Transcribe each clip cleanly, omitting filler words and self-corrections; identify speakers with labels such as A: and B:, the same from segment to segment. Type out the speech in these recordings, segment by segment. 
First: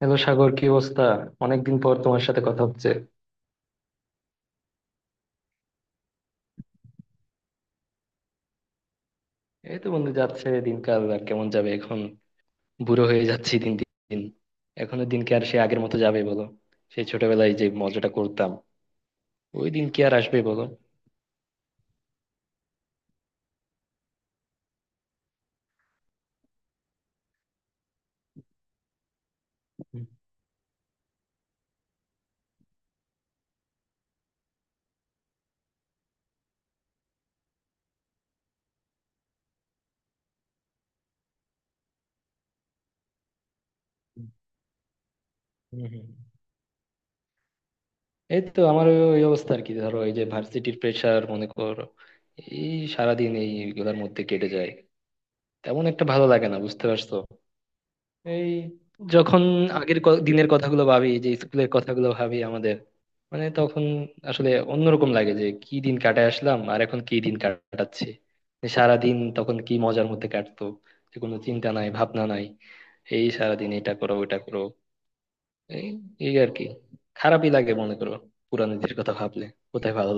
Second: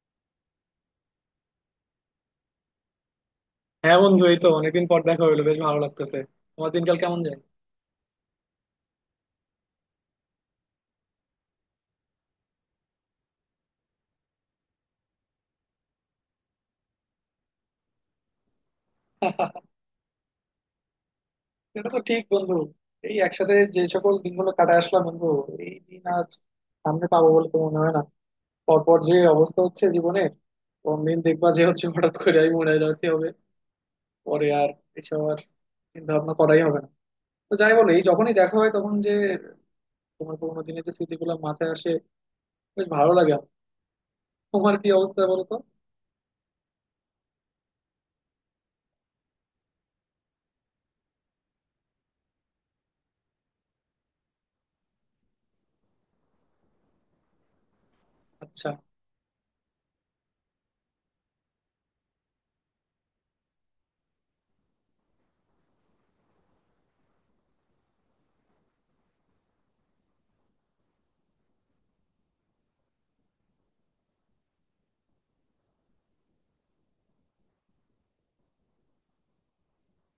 A: Hello Sagar, কি অবস্থা? অনেকদিন পর তোমার সাথে কথা হচ্ছে।
B: হ্যাঁ বন্ধু, এই তো অনেকদিন পর দেখা হইলো, বেশ ভালো লাগতেছে। তোমার দিনকাল কেমন যায়?
A: এই তো বন্ধু, যাচ্ছে। দিনকাল আর কেমন যাবে এখন, বুড়ো হয়ে যাচ্ছি দিন দিন। এখনো দিন কি আর সে আগের মতো যাবে বলো? সেই ছোটবেলায় যে মজাটা করতাম, ওই দিন কি আর আসবে বলো?
B: এটা তো ঠিক বন্ধু। এই একসাথে যে সকল দিনগুলো কাটায় আসলাম বন্ধু, এই দিন আর সামনে পাবো বলে তো মনে হয় না। পরপর যে অবস্থা হচ্ছে
A: হুম,
B: জীবনে, কোন দিন দেখবা যে হচ্ছে হঠাৎ করে আমি মরে যেতে হবে, পরে আর এসব আর চিন্তা ভাবনা করাই হবে না। তো যাই বলো, এই যখনই দেখা হয় তখন যে তোমার পুরোনো দিনের যে স্মৃতিগুলো মাথায় আসে, বেশ ভালো লাগে আমার। তোমার কি অবস্থা বলো তো?
A: হুম, হুম। এই তো আমারও ওই অবস্থা আর কি, ধরো এই যে ভার্সিটির প্রেশার মনে করো, এই সারাদিন এইগুলোর মধ্যে কেটে যায়। তেমন একটা ভালো লাগে না বুঝতে পারছো? এই
B: আচ্ছা।
A: যখন আগের দিনের কথাগুলো ভাবি, যে স্কুলের কথাগুলো ভাবি আমাদের, মানে তখন আসলে অন্যরকম লাগে, যে কি দিন কাটায় আসলাম আর এখন কি দিন কাটাচ্ছি। সারা দিন তখন কি মজার মধ্যে কাটতো, যে কোনো চিন্তা নাই ভাবনা নাই, এই সারা দিন এটা করো ওটা করো, এই এই আর কি। খারাপই লাগে মনে করো পুরানো দিনের কথা ভাবলে, কোথায় ভালো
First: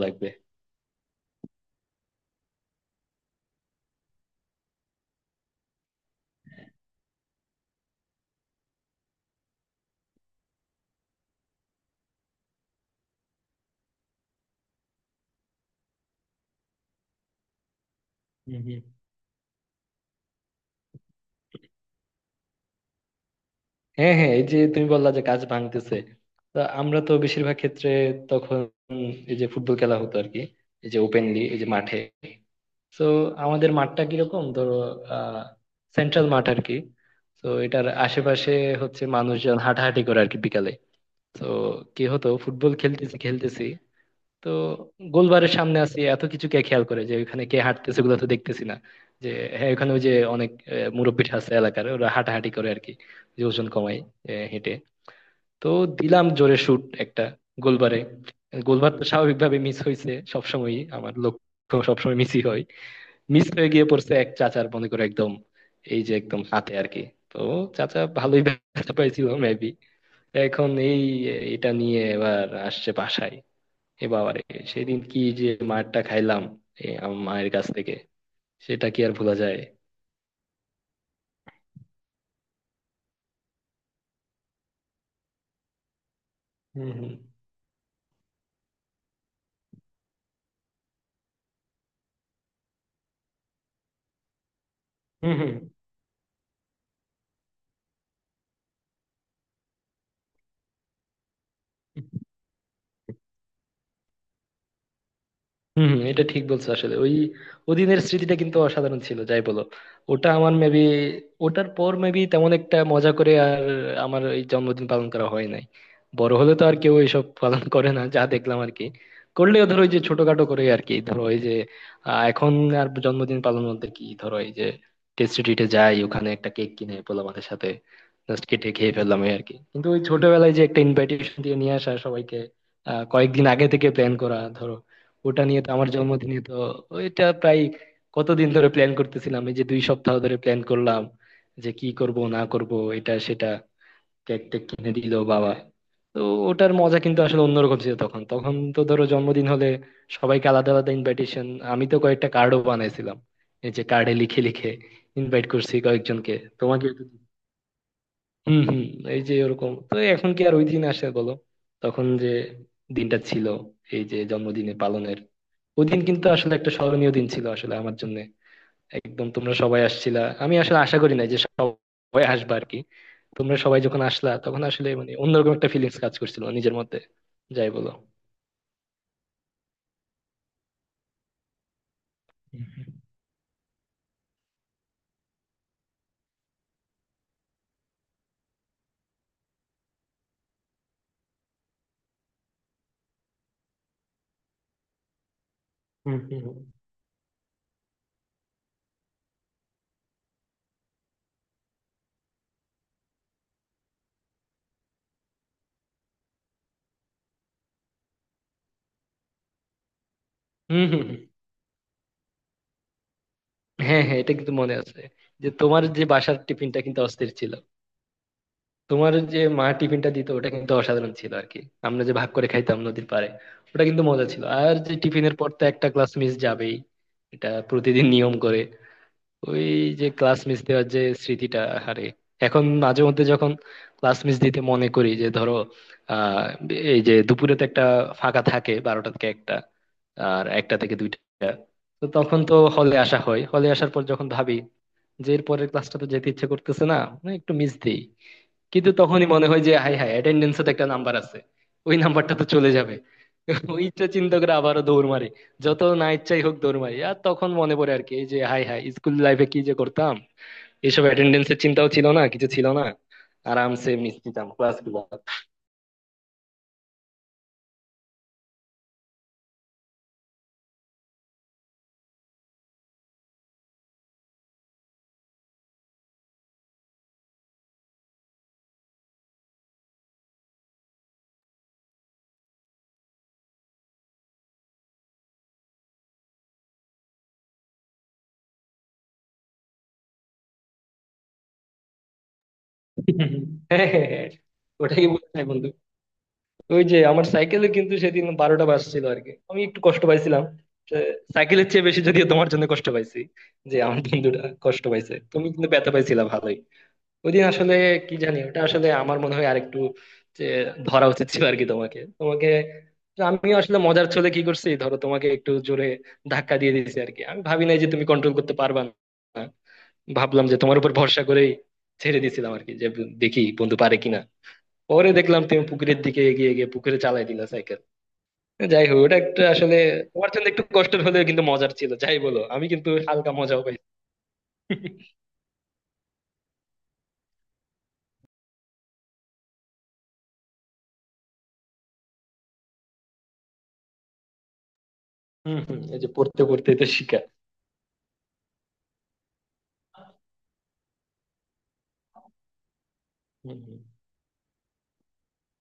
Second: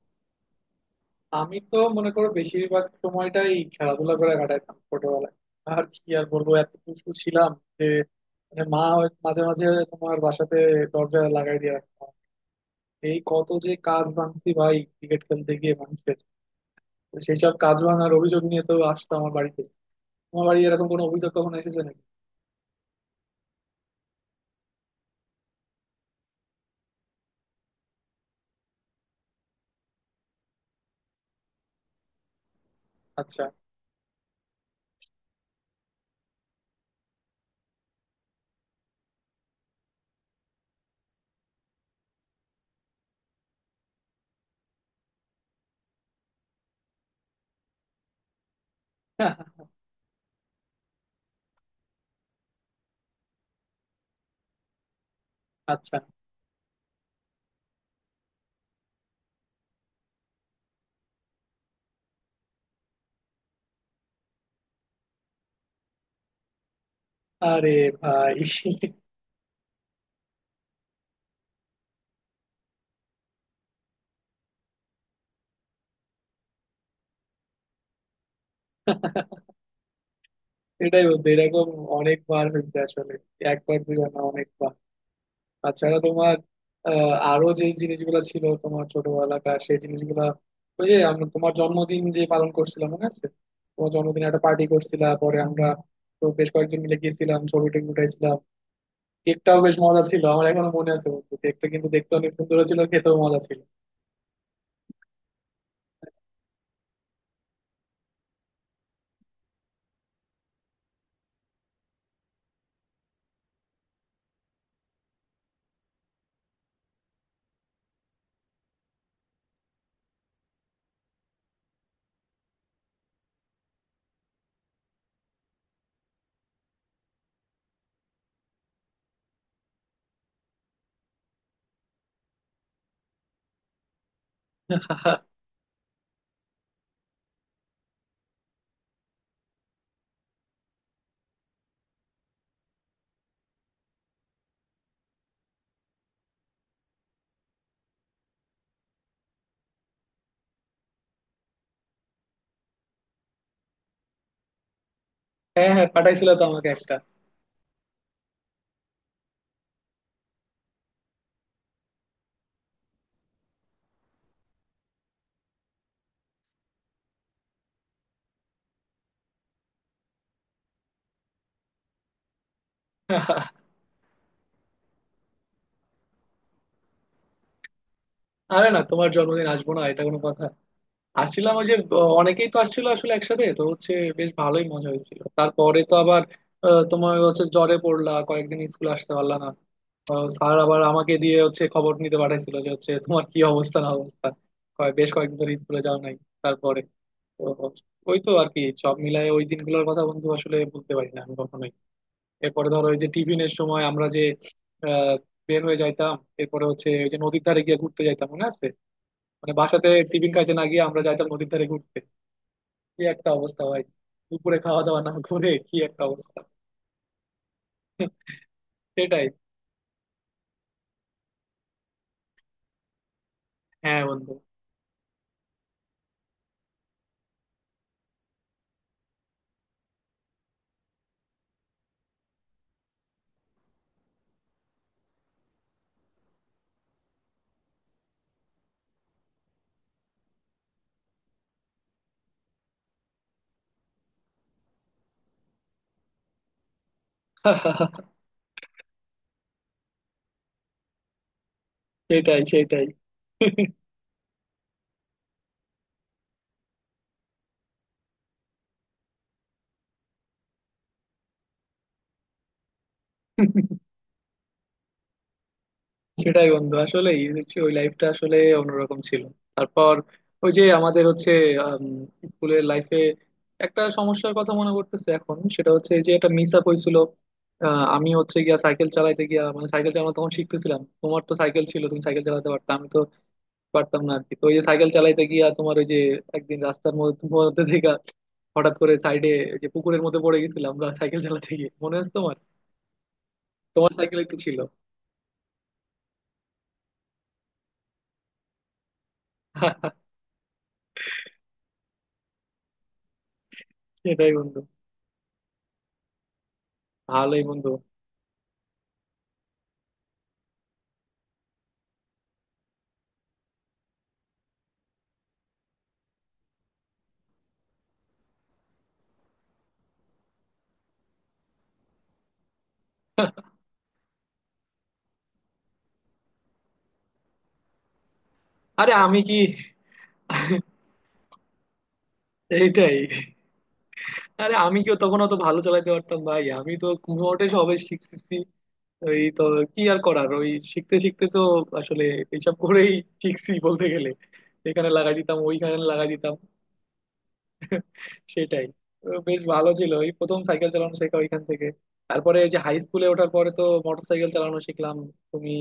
B: আমি তো মনে করো বেশিরভাগ সময়টাই খেলাধুলা করে কাটাইতাম ছোটবেলায়। আর কি আর বলবো, এত দুষ্টু ছিলাম যে মানে মাঝে মাঝে তোমার বাসাতে দরজা লাগাই দিয়ে রাখতাম। এই কত যে কাজ ভাঙছি ভাই ক্রিকেট খেলতে গিয়ে মানুষের। তো সেই সব কাজ ভাঙার অভিযোগ নিয়ে তো
A: লাগবে।
B: আসতো আমার বাড়িতে। তোমার বাড়ি এরকম কোনো অভিযোগ কখনো এসেছে নাকি?
A: হ্যাঁ হ্যাঁ, এই যে তুমি বললা যে কাজ ভাঙতেছে, তো আমরা তো বেশিরভাগ ক্ষেত্রে তখন এই যে ফুটবল খেলা হতো আর কি, এই যে ওপেনলি এই যে মাঠে। তো
B: আচ্ছা,
A: আমাদের মাঠটা কিরকম ধরো, আহ সেন্ট্রাল মাঠ আর কি। তো এটার আশেপাশে হচ্ছে মানুষজন হাঁটাহাঁটি করে আর কি বিকালে। তো কি হতো, ফুটবল খেলতেছি খেলতেছি, তো গোলবারের সামনে আছি, এত কিছু কে খেয়াল করে যে ওখানে কে হাঁটতেছে, ওগুলো তো দেখতেছি না যে। হ্যাঁ, ওখানে ওই যে অনেক মুরব্বি আছে এলাকার, ওরা হাঁটাহাঁটি করে আর কি, যে ওজন কমায় হেঁটে। তো
B: আচ্ছা,
A: দিলাম জোরে শুট একটা গোলবারে। গোলবার তো স্বাভাবিকভাবে মিস হয়েছে, সবসময়ই আমার লক্ষ্য সবসময় মিসই হয়। মিস হয়ে গিয়ে পড়ছে এক চাচার মনে করে একদম, এই যে একদম হাতে আর কি। তো
B: আরে
A: চাচা
B: ভাই
A: ভালোই ব্যথা পাইছিল মেবি। এখন এই এটা নিয়ে এবার আসছে বাসায়। এ বাবা রে, সেদিন কি যে মারটা খাইলাম মায়ের কাছ থেকে, সেটা কি আর ভোলা যায়।
B: এটাই বলতে, এরকম অনেকবার হয়েছে আসলে, একবার দুইবার না, অনেকবার। তাছাড়া তোমার
A: হুম হুম।
B: আরো যে জিনিসগুলো ছিল তোমার ছোটবেলাকার সেই জিনিসগুলা, ওই যে আমরা তোমার জন্মদিন যে পালন করছিলাম মনে আছে? তোমার জন্মদিনে একটা পার্টি করছিলাম পরে
A: হুম
B: আমরা, তো বেশ কয়েকজন মিলে গেছিলাম, ছবি টবি উঠাইছিলাম। কেকটাও বেশ মজা ছিল, আমার এখনো মনে আছে বন্ধু, কেকটা কিন্তু
A: হুম।
B: দেখতে অনেক সুন্দর ছিল, খেতেও মজা ছিল।
A: হম হম, এটা ঠিক বলছো আসলে। ওই ওদিনের স্মৃতিটা কিন্তু অসাধারণ ছিল যাই বলো। ওটা আমার মেবি, ওটার পর মেবি তেমন একটা মজা করে আর আমার এই জন্মদিন পালন করা হয় নাই। বড় হলে তো আর কেউ এইসব পালন করে না, যা দেখলাম আর কি। করলেও ধরো ওই যে ছোটখাটো করে আর কি, ধরো এই যে এখন আর জন্মদিন পালন বলতে কি, ধরো এই যে টেস্টি ট্রিটে যাই, ওখানে একটা কেক কিনে পোলাপানের সাথে জাস্ট কেটে খেয়ে ফেললাম, এই আর কি। কিন্তু ওই ছোটবেলায় যে একটা ইনভাইটেশন দিয়ে নিয়ে আসা সবাইকে, কয়েকদিন আগে থেকে প্ল্যান করা ধরো, ওটা নিয়ে তো আমার জন্মদিনে তো ওইটা প্রায় কতদিন ধরে প্ল্যান করতেছিলাম, এই যে 2 সপ্তাহ ধরে প্ল্যান করলাম, যে কি করব না করব, এটা সেটা কেক টেক কিনে দিল বাবা। তো ওটার মজা কিন্তু আসলে অন্যরকম ছিল। তখন তখন তো ধরো জন্মদিন হলে সবাইকে আলাদা আলাদা ইনভাইটেশন, আমি তো কয়েকটা কার্ডও বানাইছিলাম, এই যে কার্ডে লিখে লিখে ইনভাইট
B: হ্যাঁ
A: করছি
B: হ্যাঁ, পাঠাইছিল
A: কয়েকজনকে।
B: তো আমাকে
A: তোমাকে
B: একটা।
A: হম হম। এই যে ওরকম তো এখন কি আর ওই দিন আসে বলো? তখন যে দিনটা ছিল, এই যে জন্মদিনে পালনের, ওই দিন কিন্তু আসলে একটা স্মরণীয় দিন ছিল আসলে আমার জন্য। একদম তোমরা সবাই আসছিলা, আমি আসলে আশা করি না যে সবাই আসবে আর কি। তোমরা সবাই যখন আসলা তখন আসলে মানে অন্যরকম একটা ফিলিংস কাজ করছিল নিজের মধ্যে, যাই বলো।
B: আরে না, তোমার জন্মদিন আসবো না এটা কোনো কথা! আসছিলাম, ওই যে অনেকেই তো আসছিল
A: হুম
B: আসলে, একসাথে তো হচ্ছে, বেশ ভালোই মজা হয়েছিল। তারপরে তো আবার তোমার হচ্ছে জ্বরে পড়লা, কয়েকদিন স্কুল আসতে পারলা না। স্যার আবার আমাকে দিয়ে হচ্ছে খবর নিতে পাঠাইছিল, যে হচ্ছে তোমার কি অবস্থা না অবস্থা, বেশ কয়েকদিন ধরে স্কুলে যাও নাই।
A: হুম হুম।
B: তারপরে তো ওই তো আর কি, সব মিলায় ওই দিনগুলোর কথা বন্ধু আসলে বলতে পারি না আমি কখনোই। এরপরে ধরো ওই যে টিফিনের সময় আমরা যে আহ, বের হয়ে যাইতাম, এরপরে হচ্ছে ওই যে নদীর ধারে গিয়ে ঘুরতে যাইতাম মনে আছে? মানে বাসাতে টিফিন খাইতে না গিয়ে
A: হম
B: আমরা
A: হম।
B: যাইতাম নদীর ধারে ঘুরতে। কি একটা অবস্থা ভাই!
A: হ্যাঁ হ্যাঁ এটা কিন্তু
B: দুপুরে
A: মনে
B: খাওয়া দাওয়া
A: আছে
B: না করে
A: যে
B: কি
A: তোমার
B: একটা
A: যে বাসার
B: অবস্থা।
A: টিফিনটা কিন্তু অস্থির ছিল, তোমার
B: সেটাই।
A: যে মা টিফিনটা দিত ওটা কিন্তু অসাধারণ ছিল আর কি। আমরা যে ভাগ করে খাইতাম নদীর পাড়ে, ওটা
B: হ্যাঁ
A: কিন্তু মজা
B: বন্ধু।
A: ছিল। আর যে টিফিনের পর তো একটা ক্লাস মিস যাবেই, এটা প্রতিদিন নিয়ম করে। ওই যে ক্লাস মিস দেওয়ার যে স্মৃতিটা, আরে এখন মাঝে মধ্যে যখন ক্লাস মিস দিতে মনে করি, যে ধরো আহ এই যে দুপুরে তো একটা ফাঁকা থাকে বারোটা থেকে একটা, আর একটা থেকে দুইটা। তো তখন তো হলে আসা হয়, হলে আসার পর যখন ভাবি যে এর পরের ক্লাসটা তো যেতে ইচ্ছে করতেছে না, না, একটু মিস দিই, কিন্তু তখনই মনে হয় যে হাই হাই অ্যাটেন্ডেন্সে তো একটা নাম্বার আছে, ওই নাম্বারটা
B: সেটাই,
A: তো চলে
B: সেটাই।
A: যাবে। ওইটা চিন্তা করে আবারও দৌড় মারি, যত না ইচ্ছাই হোক দৌড় মারি। আর তখন মনে পড়ে আর কি, এই যে হাই হাই স্কুল লাইফে কি যে করতাম, এইসব অ্যাটেন্ডেন্সের চিন্তাও ছিল না, কিছু ছিল না, আরামসে এমনি দিতাম ক্লাসগুলো।
B: সেটাই বন্ধু, আসলে ওই লাইফটা আসলে অন্যরকম ছিল। তারপর ওই যে আমাদের হচ্ছে স্কুলের লাইফে একটা সমস্যার কথা মনে করতেছে এখন, সেটা হচ্ছে যে একটা মিস আপ হয়েছিল। আমি হচ্ছে গিয়া সাইকেল চালাইতে গিয়া, মানে সাইকেল চালানো তখন শিখতেছিলাম, তোমার তো সাইকেল ছিল, তুমি সাইকেল চালাতে পারতাম, পারতাম না আর কি। তো ওই যে সাইকেল চালাইতে গিয়া তোমার ওই যে একদিন রাস্তার মধ্যে মধ্যে থেকে হঠাৎ করে সাইডে যে পুকুরের মধ্যে পড়ে গেছিলাম আমরা সাইকেল চালাতে গিয়ে, মনে আছে তোমার?
A: হ্যাঁ,
B: তোমার
A: হ্যাঁ,
B: সাইকেলে
A: হ্যাঁ।
B: তো ছিল।
A: ওটাই বলছিলাম বন্ধু, ওই যে আমার সাইকেলে কিন্তু সেদিন বারোটা বাজছিল আর কি, আমি একটু কষ্ট পাইছিলাম। তো সাইকেলের চেয়ে বেশি যদিও তোমার জন্য কষ্ট পাইছি, যে আমার
B: সেটাই
A: বন্ধুটা
B: বন্ধু,
A: কষ্ট পাইছে, তুমি কিন্তু ব্যথা পাইছিলা ভালোই। ওই
B: ভালোই
A: দিন
B: বন্ধু।
A: আসলে কি জানি, ওটা আসলে আমার মনে হয় আরেকটু যে ধরা উচিত ছিল আর কি তোমাকে তোমাকে। তো আমি আসলে মজার ছলে কি করছি ধরো, তোমাকে একটু জোরে ধাক্কা দিয়ে দিয়েছি আর কি, আমি ভাবি নাই যে তুমি কন্ট্রোল করতে পারবা না। ভাবলাম যে তোমার উপর ভরসা করেই ছেড়ে দিয়েছিলাম আর কি, যে দেখি বন্ধু পারে কিনা। পরে দেখলাম তুমি পুকুরের দিকে এগিয়ে গিয়ে পুকুরে চালাই দিলা সাইকেল। যাই
B: আরে
A: হোক, ওটা
B: আমি কি,
A: একটা আসলে তোমার জন্য একটু কষ্টের হলেও কিন্তু মজার ছিল, যাই বলো, আমি কিন্তু
B: এইটাই!
A: হালকা মজাও পাই।
B: আরে আমি কিও তখন অত ভালো চালাতে পারতাম ভাই, আমি তো মোটে সবে শিখতেছি। ওই তো কি আর করার, ওই শিখতে শিখতে তো আসলে এইসব করেই শিখছি বলতে গেলে, এখানে লাগাই দিতাম
A: হম
B: ওইখানে
A: হম, এই
B: লাগাই
A: যে
B: দিতাম।
A: পড়তে পড়তে তো শিখা।
B: সেটাই। তো বেশ ভালো ছিল এই প্রথম সাইকেল চালানো শেখা ওইখান থেকে। তারপরে এই যে হাই স্কুলে ওঠার পরে
A: হম
B: তো
A: হম।
B: মোটর সাইকেল চালানো শিখলাম তুমি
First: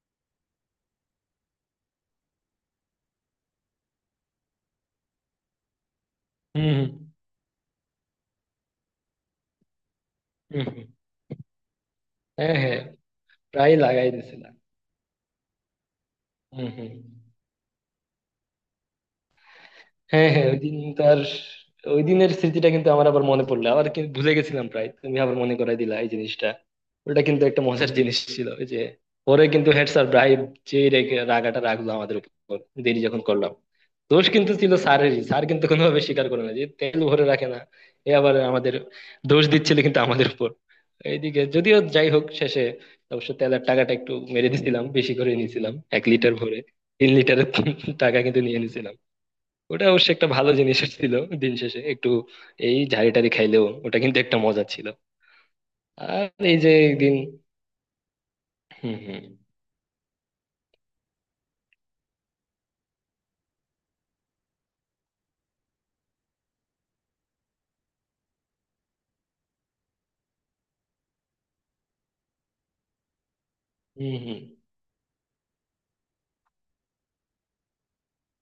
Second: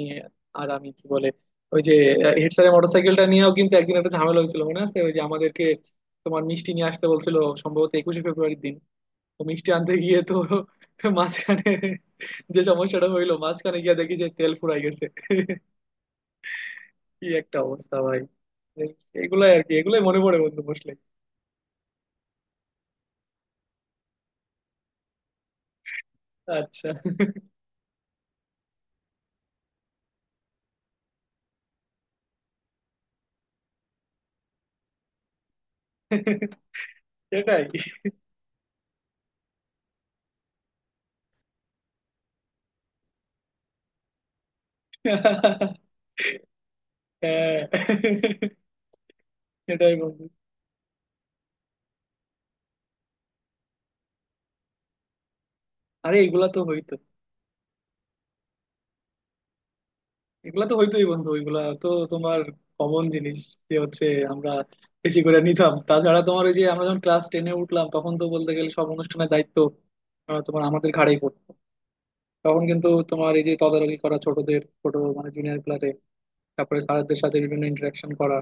B: আর আমি, কি বলে, ওই যে হেড স্যারের মোটর সাইকেলটা নিয়েও কিন্তু একদিন একটা ঝামেলা হয়েছিল মনে আছে? ওই যে আমাদেরকে তোমার
A: হম
B: মিষ্টি
A: হম।
B: নিয়ে আসতে বলছিল, সম্ভবত একুশে ফেব্রুয়ারির দিন। তো মিষ্টি আনতে গিয়ে তো
A: হুম হুম।
B: মাঝখানে
A: হ্যাঁ
B: যে
A: হ্যাঁ,
B: সমস্যাটা হইলো,
A: প্রায়
B: মাঝখানে গিয়ে
A: লাগাই
B: দেখি যে তেল
A: দিছিলাম।
B: ফুরাই গেছে।
A: হুম হুম।
B: কি একটা অবস্থা ভাই! এই- এগুলাই আর কি, এগুলাই মনে
A: হ্যাঁ
B: পড়ে
A: হ্যাঁ, ওই
B: বন্ধু
A: দিন
B: বসলে।
A: তার ওই দিনের স্মৃতিটা কিন্তু আমার আবার মনে পড়লো, আবার কিন্তু ভুলে গেছিলাম প্রায়, তুমি আবার মনে করাই দিলা এই জিনিসটা।
B: আচ্ছা।
A: ওটা কিন্তু একটা মজার জিনিস ছিল। ওই যে পরে কিন্তু হেড স্যার ব্রাইব, যে রেগে রাগাটা রাখলো আমাদের উপর, দেরি যখন করলাম। দোষ কিন্তু ছিল স্যারেরই, স্যার কিন্তু কোনোভাবে স্বীকার করে না যে তেল ভরে রাখে না।
B: সেটাই।
A: এ আবার আমাদের দোষ দিচ্ছিল কিন্তু আমাদের উপর। এইদিকে যদিও, যাই হোক, শেষে অবশ্য তেলের টাকাটা একটু মেরে দিছিলাম, বেশি করে নিয়েছিলাম, 1 লিটার ভরে 3 লিটারের
B: হ্যাঁ।
A: টাকা কিন্তু নিয়ে নিয়েছিলাম। ওটা
B: সেটাই
A: অবশ্য
B: বন্ধু।
A: একটা ভালো জিনিস ছিল দিন শেষে একটু, এই ঝাড়ি টাড়ি খাইলেও ওটা কিন্তু একটা মজা ছিল।
B: আরে
A: আর
B: এগুলা
A: এই
B: তো
A: যে
B: হইতো,
A: একদিন, হুম হুম।
B: এগুলা তো হইতোই বন্ধু, ওইগুলা তো তোমার কমন জিনিস, যে হচ্ছে আমরা বেশি করে নিতাম। তাছাড়া তোমার ওই যে আমরা যখন ক্লাস টেনে উঠলাম তখন তো বলতে গেলে সব অনুষ্ঠানের দায়িত্ব তোমার আমাদের ঘাড়েই পড়তো। তখন কিন্তু তোমার এই যে তদারকি
A: হুম
B: করা
A: হুম।
B: ছোটদের, ছোট মানে জুনিয়র ক্লাসে, তারপরে স্যারদের সাথে বিভিন্ন ইন্টারাকশন করা,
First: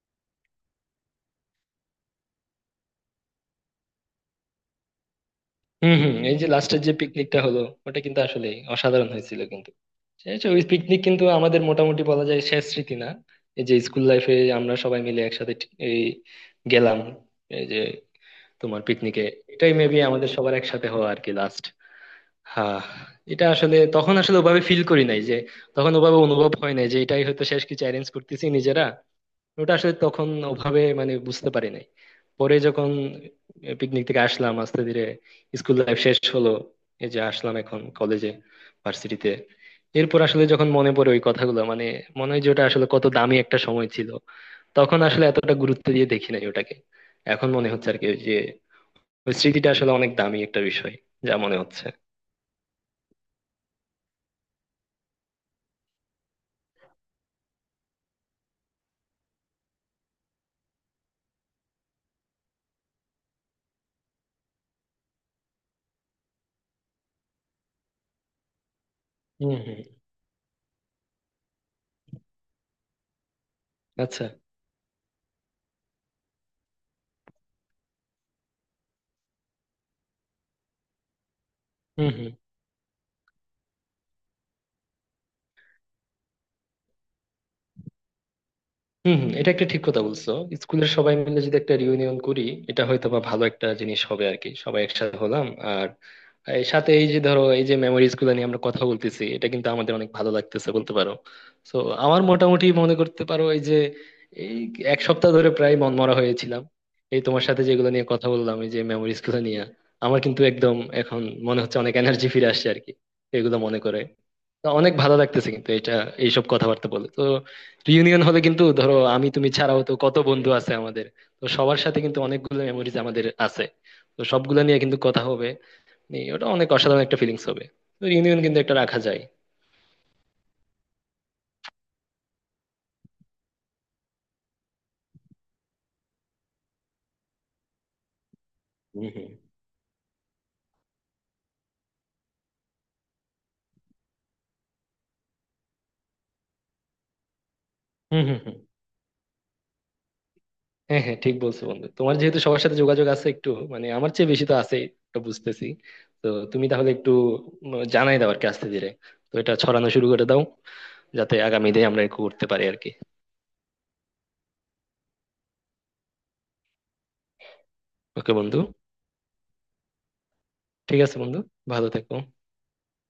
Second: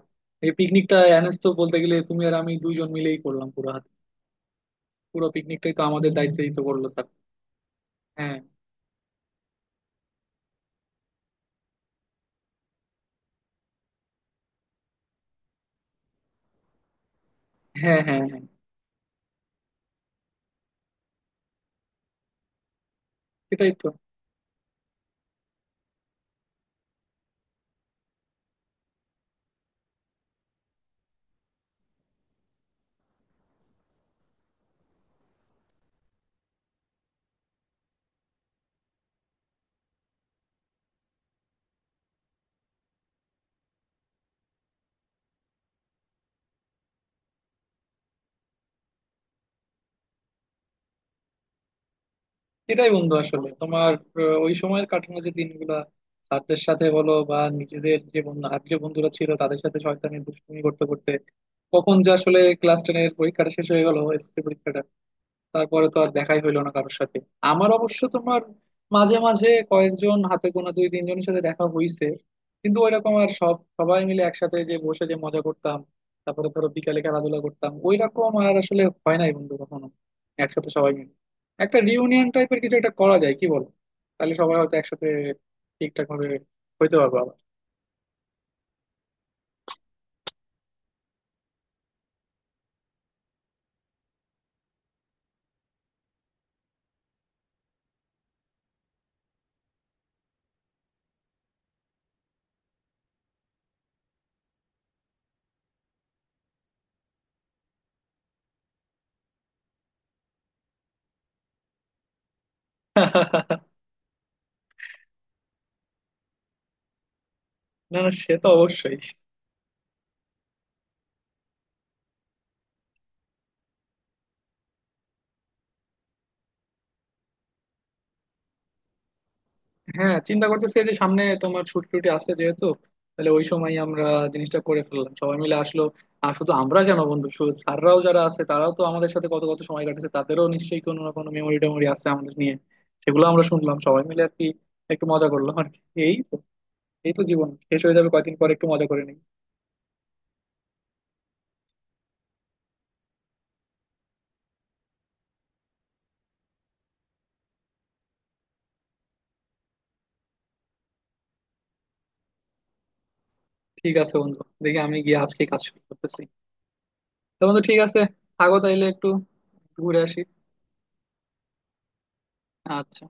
B: এই পিকনিকটা অ্যানেস তো বলতে গেলে তুমি আর আমি দুইজন মিলেই করলাম পুরো হাতে, পুরো পিকনিকটাই তো
A: হুম
B: আমাদের
A: হুম। এই যে
B: দায়িত্বেই তো
A: লাস্টের
B: করলো
A: যে
B: তার।
A: পিকনিকটা হলো, ওটা কিন্তু
B: হ্যাঁ
A: আসলে অসাধারণ হয়েছিল কিন্তু। শেষ ওই পিকনিক কিন্তু আমাদের মোটামুটি বলা যায় শেষ স্মৃতি না, এই যে স্কুল লাইফে আমরা সবাই মিলে একসাথে এই গেলাম, এই যে
B: হ্যাঁ হ্যাঁ, হ্যাঁ।
A: তোমার পিকনিকে। এটাই মেবি আমাদের সবার একসাথে হওয়া আর কি লাস্ট। হ্যাঁ, এটা
B: সেটাই
A: আসলে
B: তো,
A: তখন আসলে ওভাবে ফিল করি নাই যে, তখন ওভাবে অনুভব হয় নাই যে এটাই হয়তো শেষ কিছু অ্যারেঞ্জ করতেছি নিজেরা। ওটা আসলে তখন ওভাবে মানে বুঝতে পারি নাই। পরে যখন পিকনিক থেকে আসলাম, আস্তে ধীরে স্কুল লাইফ শেষ হলো, এই যে আসলাম এখন কলেজে, ভার্সিটিতে, এরপর আসলে যখন মনে পড়ে ওই কথাগুলো, মানে মনে হয় যে ওটা আসলে কত দামি একটা সময় ছিল। তখন আসলে এতটা গুরুত্ব দিয়ে দেখি নাই ওটাকে, এখন মনে হচ্ছে আর কি যে ওই স্মৃতিটা আসলে অনেক দামি একটা বিষয়, যা মনে হচ্ছে।
B: সেটাই বন্ধু আসলে তোমার ওই সময়ের কাটানো যে দিনগুলা, স্যারদের সাথে বলো বা নিজেদের যে বন্ধু, আর যে বন্ধুরা ছিল তাদের সাথে শয়তানি দুষ্টুমি করতে করতে কখন যে আসলে ক্লাস টেনের পরীক্ষাটা শেষ হয়ে গেল, এসএসসি পরীক্ষাটা, তারপরে তো আর দেখাই হইলো না কারোর সাথে। আমার অবশ্য তোমার মাঝে মাঝে
A: হম হম।
B: কয়েকজন হাতে গোনা দুই তিনজনের সাথে দেখা হইছে, কিন্তু ওইরকম আর সব সবাই মিলে
A: আচ্ছা।
B: একসাথে যে বসে যে মজা করতাম, তারপরে ধরো বিকালে খেলাধুলা করতাম ওইরকম আর আসলে হয় নাই বন্ধু কখনো। একসাথে সবাই মিলে একটা
A: হুম
B: রিউনিয়ন
A: হুম।
B: টাইপের কিছু একটা করা যায় কি, বল? তাহলে সবাই হয়তো একসাথে ঠিকঠাক ভাবে হইতে পারবো আবার।
A: হুম হুম, এটা একটা ঠিক কথা বলছো। স্কুলের সবাই মিলে যদি একটা রিউনিয়ন করি, এটা হয়তো বা ভালো একটা জিনিস হবে আর কি, সবাই একসাথে হলাম। আর এর সাথে এই যে ধরো এই যে মেমোরিজ গুলো নিয়ে আমরা কথা বলতেছি, এটা কিন্তু আমাদের অনেক ভালো লাগতেছে, বলতে পারো। তো আমার মোটামুটি মনে করতে পারো, এই যে এই 1 সপ্তাহ ধরে প্রায় মনমরা হয়েছিলাম। এই তোমার সাথে যেগুলো নিয়ে কথা বললাম, এই যে মেমোরিজ গুলো নিয়ে, আমার কিন্তু একদম এখন মনে হচ্ছে অনেক এনার্জি ফিরে আসছে আর কি, এগুলো মনে করে। তো অনেক ভালো লাগতেছে কিন্তু এটা, এইসব কথাবার্তা বলে। তো
B: না না,
A: রিউনিয়ন
B: সে
A: হলে
B: তো
A: কিন্তু ধরো
B: অবশ্যই।
A: আমি তুমি ছাড়াও তো কত বন্ধু আছে আমাদের। তো সবার সাথে কিন্তু অনেকগুলো মেমোরিজ আমাদের আছে, তো সবগুলো নিয়ে কিন্তু কথা হবে। এই ওটা অনেক অসাধারণ একটা ফিলিংস হবে। তো রিউনিয়ন কিন্তু একটা রাখা যায়।
B: হ্যাঁ, চিন্তা করতেছি এই যে সামনে তোমার ছুটি টুটি আছে যেহেতু, তাহলে ওই সময় আমরা জিনিসটা করে ফেললাম, সবাই মিলে আসলো। আর শুধু আমরা কেন বন্ধু, স্যাররাও যারা আছে তারাও তো
A: হুম
B: আমাদের সাথে
A: হুম।
B: কত কত সময় কাটেছে, তাদেরও নিশ্চয়ই কোনো না কোনো মেমোরি টেমোরি আছে আমাদের নিয়ে, সেগুলো আমরা শুনলাম সবাই মিলে আর কি, একটু মজা করলাম আর কি। এই তো, এই তো জীবন শেষ হয়ে যাবে
A: হুম
B: কয়েকদিন
A: হুম
B: পর,
A: হুম।
B: একটু মজা করে নিই।
A: হ্যাঁ হ্যাঁ, ঠিক বলছো বন্ধু। তোমার যেহেতু সবার সাথে যোগাযোগ আছে একটু, মানে আমার চেয়ে বেশি তো আছে, এটা বুঝতেছি। তো তুমি তাহলে একটু জানাই দাও আর কি আস্তে ধীরে। তো এটা ছড়ানো শুরু করে দাও, যাতে আগামী দিনে আমরা একটু করতে পারি আর কি।
B: ঠিক আছে বন্ধু, দেখি আমি গিয়ে আজকে কাজ শুরু করতেছি। তো বন্ধু ঠিক আছে,
A: ওকে
B: থাকো
A: বন্ধু।
B: তাইলে, একটু ঘুরে আসি।
A: ঠিক আছে বন্ধু, ভালো থেকো।
B: আচ্ছা।